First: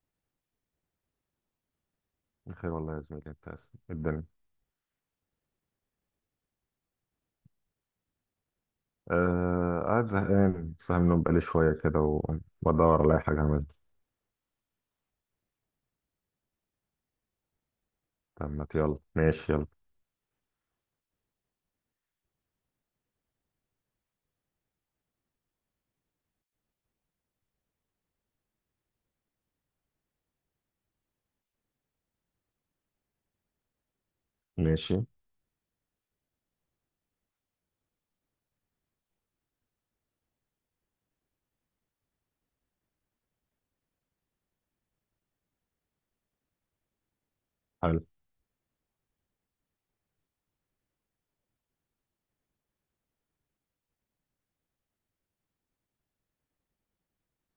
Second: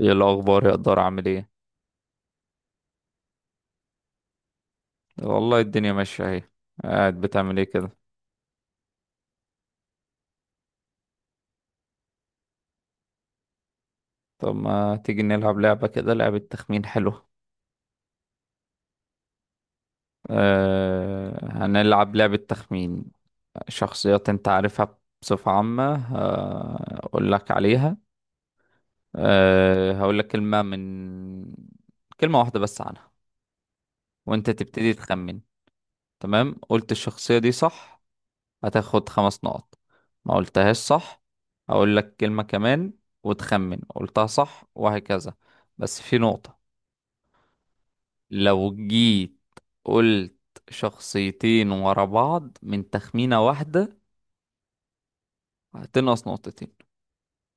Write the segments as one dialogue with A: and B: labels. A: ايه الاخبار يا قدر، عامل ايه؟
B: بخير والله يا زميلي انت اسف. الدنيا.
A: والله الدنيا ماشيه اهي. قاعد بتعمل ايه كده؟
B: آه، قاعد زهقان، صاحي من النوم بقالي شوية كده وبدور على أي حاجة أعملها.
A: طب ما تيجي نلعب لعبه كده، لعبه تخمين حلوه.
B: طب ما ت- يلا ماشي. يلا
A: أه، هنلعب لعبه تخمين. شخصيات انت عارفها بصفه عامه، هقول لك عليها. أه، هقول لك كلمه واحده بس عنها، وانت تبتدي
B: ماشي.
A: تخمن. تمام، قلت الشخصيه دي صح هتاخد 5 نقط. ما قلتهاش صح، هقول لك كلمة كمان وتخمن، قلتها صح وهكذا. بس في نقطة،
B: حلو.
A: لو جيت قلت شخصيتين ورا بعض من تخمينة واحدة هتنقص نقطتين.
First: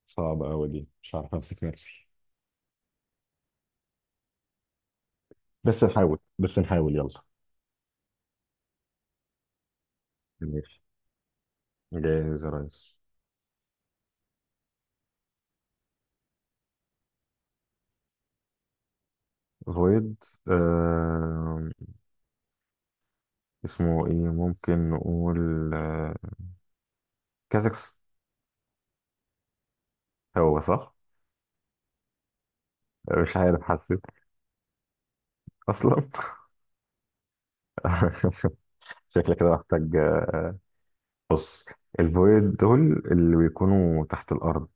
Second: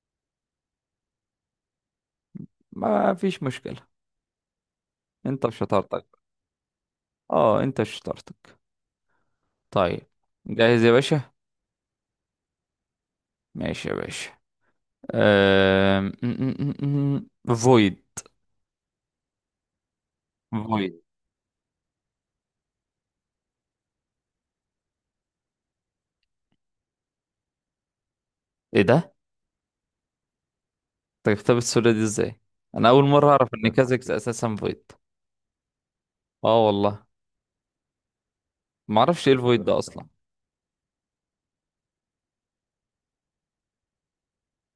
B: صعبة أوي دي، مش عارف أمسك نفسي.
A: ما فيش مشكلة، انت
B: بس
A: وشطارتك.
B: نحاول، بس نحاول، يلا.
A: اه، انت وشطارتك. طيب.
B: ماشي.
A: جاهز يا باشا؟
B: جاهز يا ريس.
A: ماشي يا باشا. أم... م- م- م- م- فويد.
B: غويد.
A: فويد.
B: آه. اسمه إيه؟ ممكن نقول. آه كازكس.
A: ايه ده؟
B: هو صح؟
A: طيب، كتاب السوله دي ازاي؟ انا اول مره
B: مش
A: اعرف
B: عارف،
A: ان
B: حسيت
A: كازكس اساسا فويد.
B: أصلا.
A: اه والله. ما اعرفش ايه
B: شكلي كده
A: الفويد ده
B: محتاج.
A: اصلا.
B: بص، الفويد دول اللي بيكونوا تحت الأرض،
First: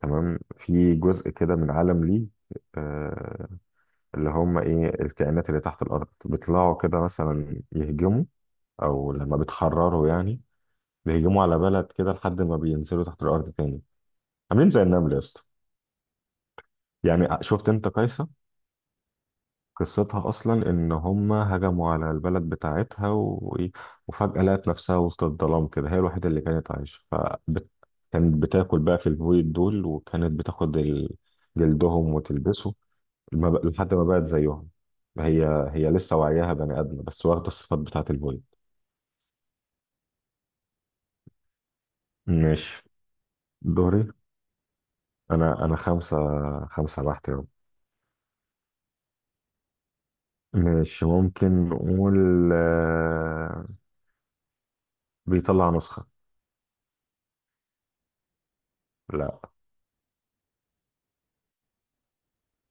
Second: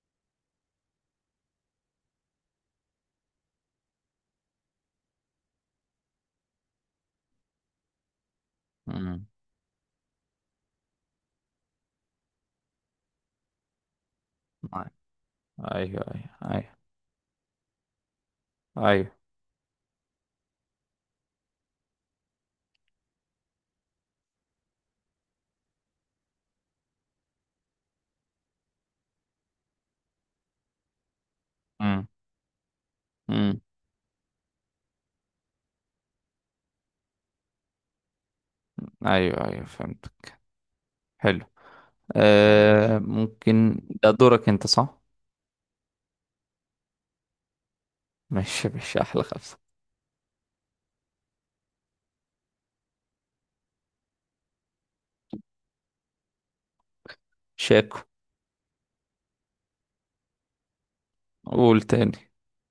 B: تمام، في جزء كده من عالم ليه، آه، اللي هم إيه، الكائنات اللي تحت الأرض بيطلعوا كده مثلا يهجموا أو
A: امم.
B: لما بيتحرروا يعني. بيهجموا على بلد كده لحد ما بينزلوا تحت الأرض تاني. عاملين زي
A: ايوه.
B: النمل يا اسطى.
A: ايوه، ايوه.
B: يعني شفت أنت قيصر؟
A: ايوه.
B: قصتها أصلا إن هما هجموا على البلد بتاعتها و... وفجأة لقت نفسها وسط الظلام كده، هي الوحيدة اللي كانت عايشة، فبت... كانت بتاكل بقى في البويض دول وكانت بتاخد
A: امم.
B: جلدهم وتلبسه. ما
A: امم.
B: بق- لحد ما بقت زيهم. هي هي لسه وعيها بني آدمة بس واخدة الصفات بتاعت البويض.
A: ايوه، ايوه، فهمتك. حلو.
B: ماشي،
A: آه، ممكن
B: دوري.
A: ده دورك انت، صح؟
B: أنا خمسة. خمسة بحت يوم.
A: ماشي، ماشي، احلى خمسه.
B: ماشي، ممكن نقول آه، بيطلع نسخة.
A: شاكو.
B: لا.
A: قول تاني.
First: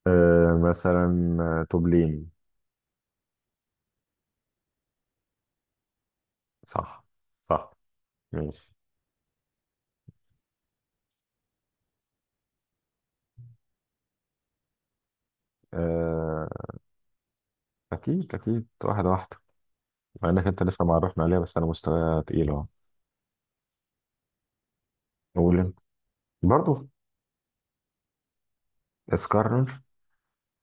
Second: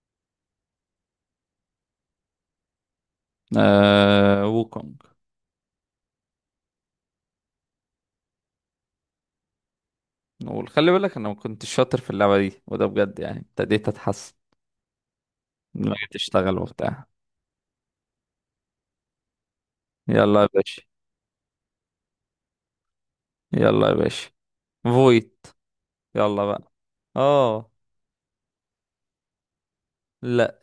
B: مثلا توبلين.
A: آه، ووكونج.
B: صح. صح. ماشي.
A: نقول خلي بالك انا ما كنتش شاطر في اللعبه دي، وده بجد يعني ابتديت اتحسن لما جيت
B: آه،
A: اشتغل وبتاع.
B: أكيد أكيد، واحدة واحدة. مع
A: يلا
B: إنك
A: يا
B: أنت
A: باشا.
B: لسه معرفنا عليها، بس أنا مستوايا تقيل أهو.
A: يلا يا باشا. فويد.
B: قول أنت.
A: يلا بقى.
B: برضه.
A: اه.
B: اسكرر.
A: لا.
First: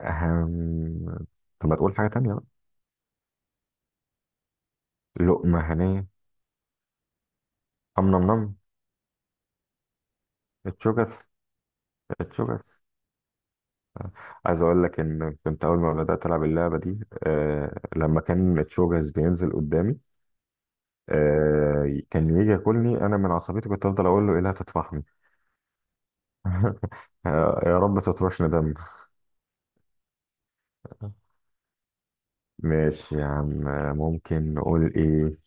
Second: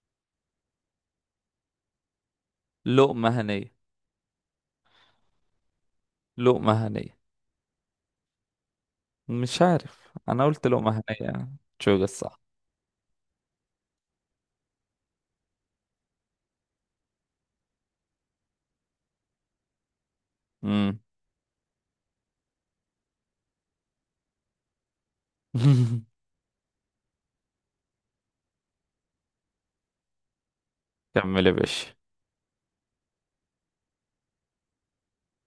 B: أهم. طب ما تقول حاجة تانية بقى.
A: لقمة هنية.
B: لقمة هنية.
A: لقمة هنية.
B: أم نم نم.
A: مش عارف، انا قلت لقمة
B: اتشوكس.
A: هنية. تشوج الصح.
B: اتشوكس. عايز أقول لك إن كنت أول ما بدأت ألعب اللعبة دي، آه، لما كان اتشوكس بينزل قدامي
A: امم.
B: آه كان يجي ياكلني، أنا من عصبيتي كنت أفضل أقول له إيه، لا تطفحني. يا رب تطفشني دم.
A: كمل يا باشا.
B: ماشي يا عم. ممكن نقول ايه؟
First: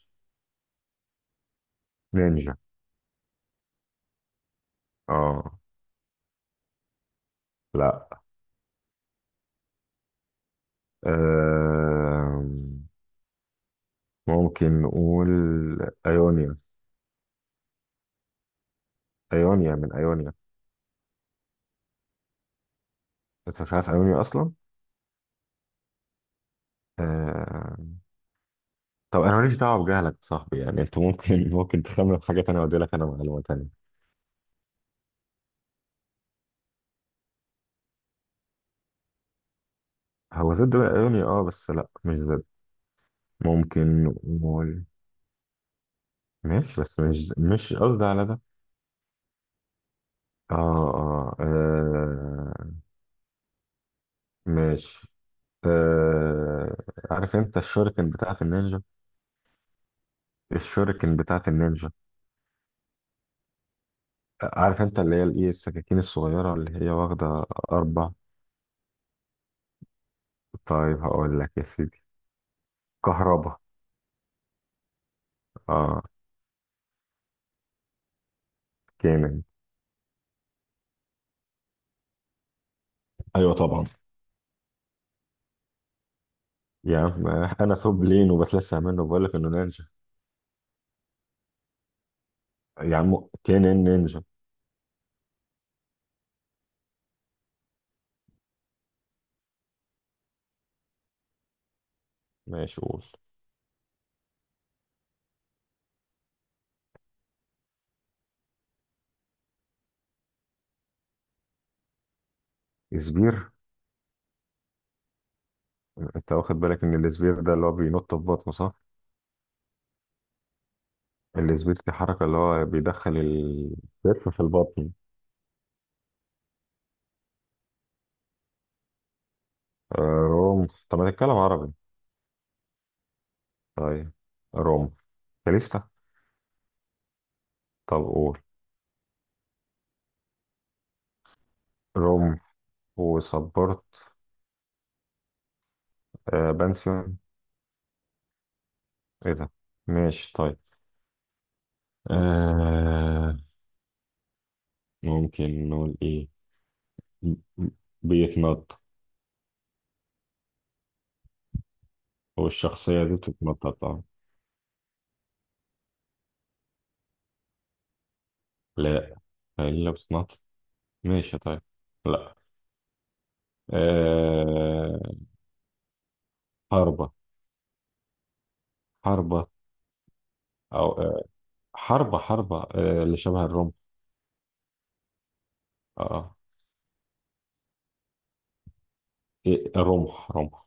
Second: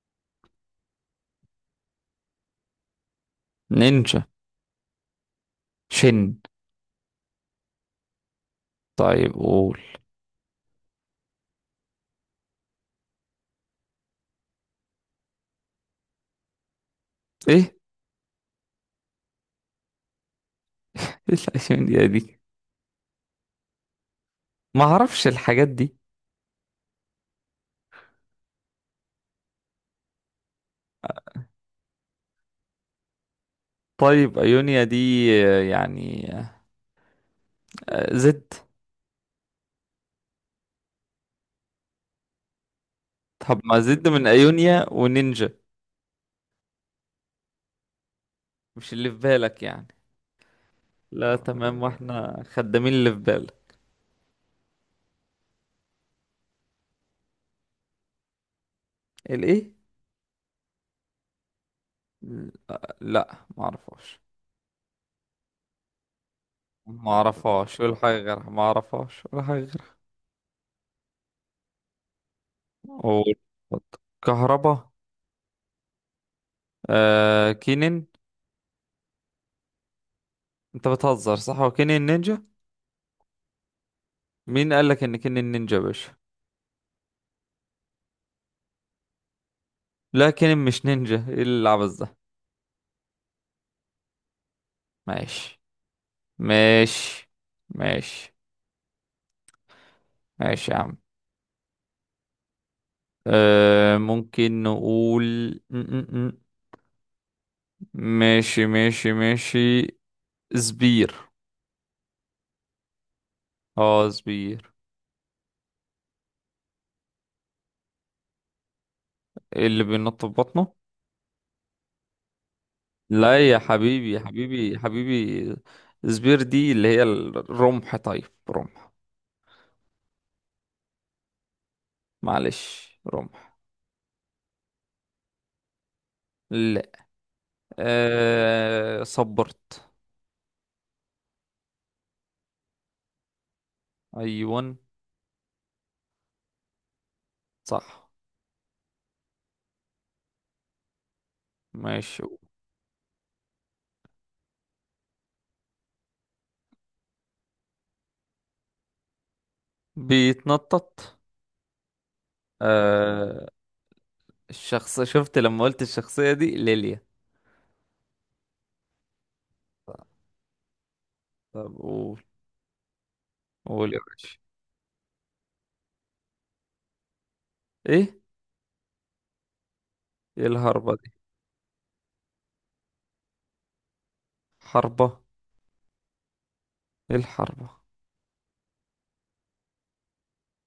B: نينجا.
A: نينجا.
B: اه.
A: شن.
B: لا.
A: طيب، قول.
B: آه، ممكن نقول ايونيا.
A: ايه؟
B: ايونيا من ايونيا.
A: ايه الايونيا دي؟
B: انت مش عارف ايونيا اصلا؟
A: ما اعرفش الحاجات دي.
B: آه. طب انا ماليش دعوه بجهلك يا صاحبي، يعني انت ممكن ممكن تخمن حاجه تانية وادي لك انا معلومه تانية.
A: طيب، ايونيا دي، آه، يعني، آه، زد.
B: هو ضد بقى ايونيا، اه، بس لا مش ضد.
A: طب ما
B: ممكن
A: زد من
B: نقول.
A: ايونيا ونينجا.
B: ماشي، بس مش قصدي على ده.
A: مش اللي في بالك يعني؟
B: اه
A: لا،
B: اه،
A: تمام، واحنا
B: آه.
A: خدامين اللي في بالك.
B: ماشي. آه، عارف انت الشuriكن بتاعت النينجا؟
A: الايه؟
B: الشuriكن بتاعت النينجا.
A: لا، ما اعرفهاش.
B: عارف انت اللي هي الايه، السكاكين الصغيرة اللي هي
A: ما
B: واخدة
A: اعرفهاش ولا
B: أربع.
A: حاجه غيرها، ما اعرفهاش ولا حاجه غيرها.
B: طيب هقول لك يا سيدي.
A: قول.
B: كهربا.
A: كهربا.
B: اه.
A: آه، كينين.
B: كامل.
A: انت بتهزر، صح؟ هو كينين نينجا؟
B: ايوه طبعا.
A: مين قال لك ان كينين نينجا يا باشا؟
B: يا عم، انا توب لين وبتلسع منه وبقول لك انه نينجا.
A: لا، كينين مش نينجا، ايه العبث ده؟
B: يا عم، كينين نينجا.
A: ماشي، ماشي، ماشي، ماشي يا عم.
B: ماشي، قول.
A: آه، ممكن نقول م -م -م. ماشي، ماشي، ماشي. زبير.
B: سبير.
A: اه، زبير.
B: انت واخد بالك ان السبير ده اللي هو بينط في بطنه صح؟
A: إيه اللي بينط في بطنه؟
B: السبير دي حركه اللي هو بيدخل
A: لا يا حبيبي يا
B: الكتف في
A: حبيبي يا
B: البطن.
A: حبيبي. زبير دي اللي هي الرمح، طيب رمح.
B: آه، روم. طب ما تتكلم عربي.
A: معلش، رمح.
B: طيب، روم. كاليستا.
A: لا.
B: طب قول.
A: آه، صبرت.
B: روم وصبرت.
A: ايون.
B: آه بنسيون.
A: صح.
B: ايه ده؟ ماشي طيب.
A: ماشي.
B: آه، ممكن نقول ايه؟ م- م- بيتنط.
A: بيتنطط.
B: هو الشخصية دي
A: آه،
B: بتتنطط طبعا.
A: الشخص، شفت لما قلت الشخصية دي ليليا.
B: لا، الا بتتنطط. ماشي طيب.
A: طب، قول.
B: لا.
A: قول يا باشا.
B: آه، حربة.
A: ايه؟
B: حربة.
A: ايه
B: او
A: الهربة دي؟
B: آه. حربة. حربة. آه اللي شبه الرمح.
A: حربة.
B: اه.
A: ايه الحربة؟
B: إيه، رمح رمح.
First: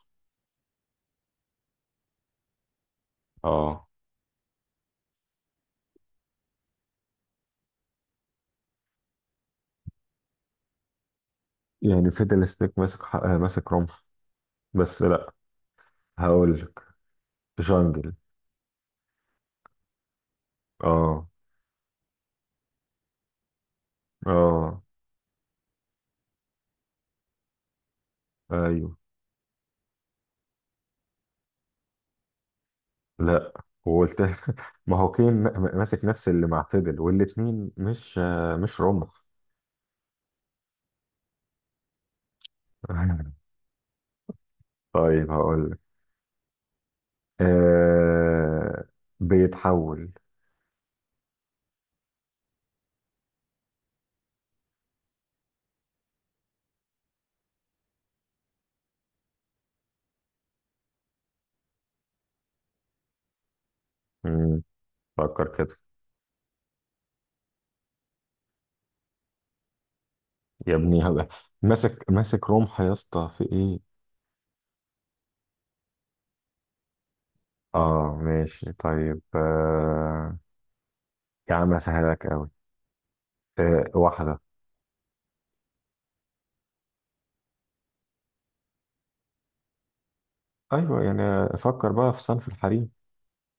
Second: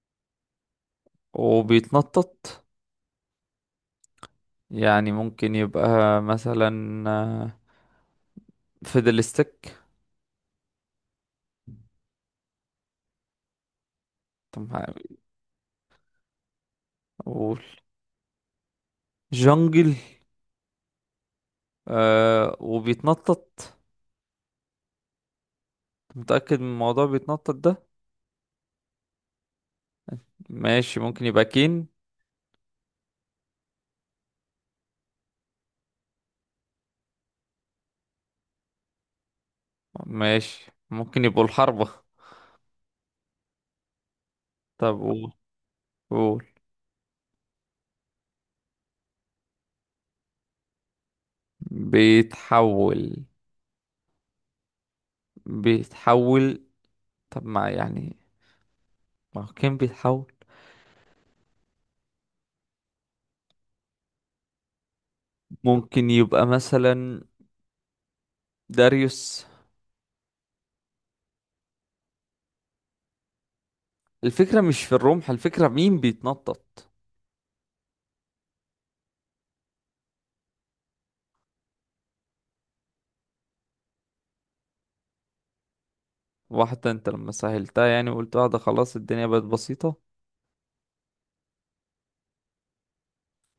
A: وبيتنطط؟
B: اه.
A: يعني ممكن يبقى مثلا، فيدلستيك.
B: يعني فيدل ستيك ماسك ماسك رمح.
A: طب ما-
B: بس لا. هقول لك.
A: قول.
B: جانجل.
A: جنجل.
B: اه.
A: آه، وبيتنطط.
B: اه.
A: متأكد من الموضوع بيتنطط ده؟
B: ايوه.
A: ماشي، ممكن يبقى كين.
B: لا. وقلت. ما هو كين ماسك نفس اللي مع فيدل والاتنين مش مش رمح.
A: ماشي، ممكن يبقوا الحربة. طب،
B: طيب
A: قول.
B: هقول لك.
A: قول.
B: آه. بيتحول.
A: بيتحول. بيتحول. طب، ما يعني، ما هو كين بيتحول.
B: مم، فكر كده.
A: ممكن يبقى مثلا داريوس.
B: يا ابني هبقى. ماسك ماسك رمح يا اسطى، في ايه؟
A: الفكرة مش في الرمح، الفكرة مين بيتنطط.
B: اه ماشي طيب. آه، يا عم اسهلك قوي. آه، واحده.
A: واحدة؟ انت لما سهلتها يعني وقلت واحدة خلاص الدنيا بقت بسيطة.
B: ايوه، يعني فكر بقى في صنف الحريم.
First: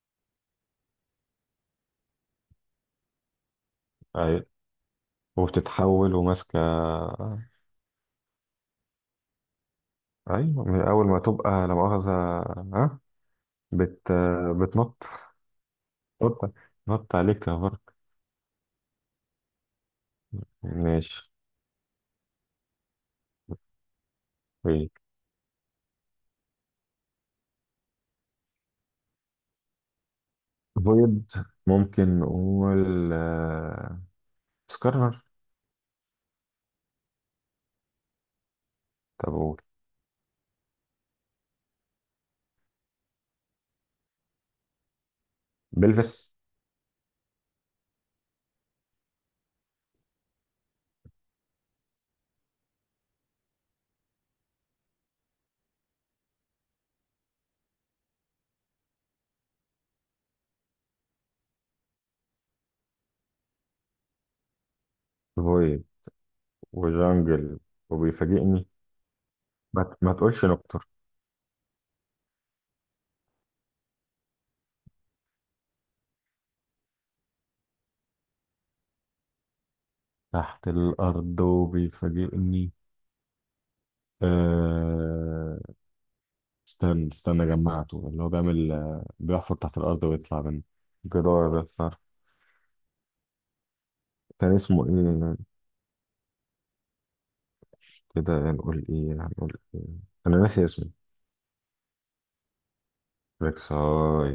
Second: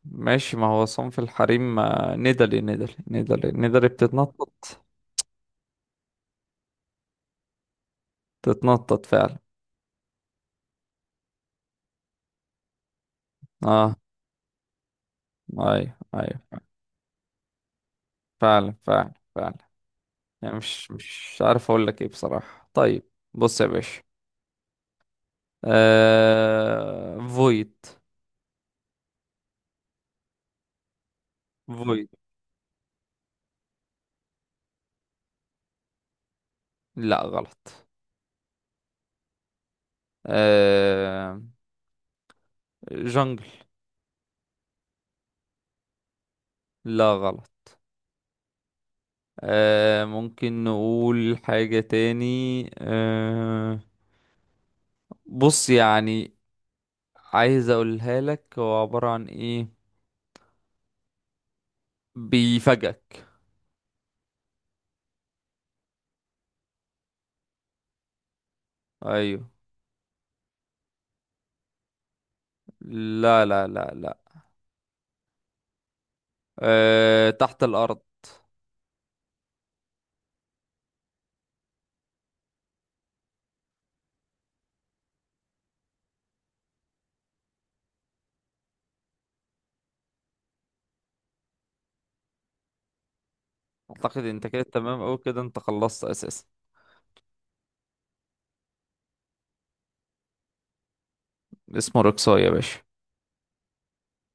A: ماشي، ما هو صنف الحريم، آه، ندلي ندلي ندلي ندلي
B: أيوة.
A: بتتنطط.
B: وبتتحول وماسكه.
A: تتنطط فعلا.
B: ايوه من اول ما تبقى لا مؤاخذه. ها.
A: اه.
B: بت. بتنط.
A: ايوه، ايوه.
B: نط. نط عليك يا فرق.
A: فعلا، فعلا، فعلا. يعني مش
B: ماشي
A: مش عارف اقول لك ايه بصراحة. طيب. بص يا باشا.
B: طيب.
A: فويد.
B: فويد.
A: فويد.
B: ممكن نقول سكارنر.
A: لا، غلط.
B: طب قول.
A: آه... جنجل.
B: بلفس.
A: لا، غلط. ممكن نقول حاجة تاني. آه... بص يعني، عايز اقولها لك هو عبارة عن ايه، بيفاجئك.
B: فويد وجانجل وبيفاجئني.
A: ايوه.
B: ما تقولش نكتر.
A: لا، لا، لا، لا. تحت الارض.
B: تحت الارض وبيفاجئني. أه... استنى استنى، جمعته اللي هو بيعمل، بيحفر تحت الارض ويطلع من جدار بيطلع.
A: اعتقد انت
B: كان
A: كده
B: اسمه
A: تمام اوي،
B: ايه؟
A: كده انت خلصت اساسا.
B: كده نقول ايه، هنقول ايه؟ انا ناسي اسمه.
A: اسمه رقصة يا باشا.
B: ريكساي.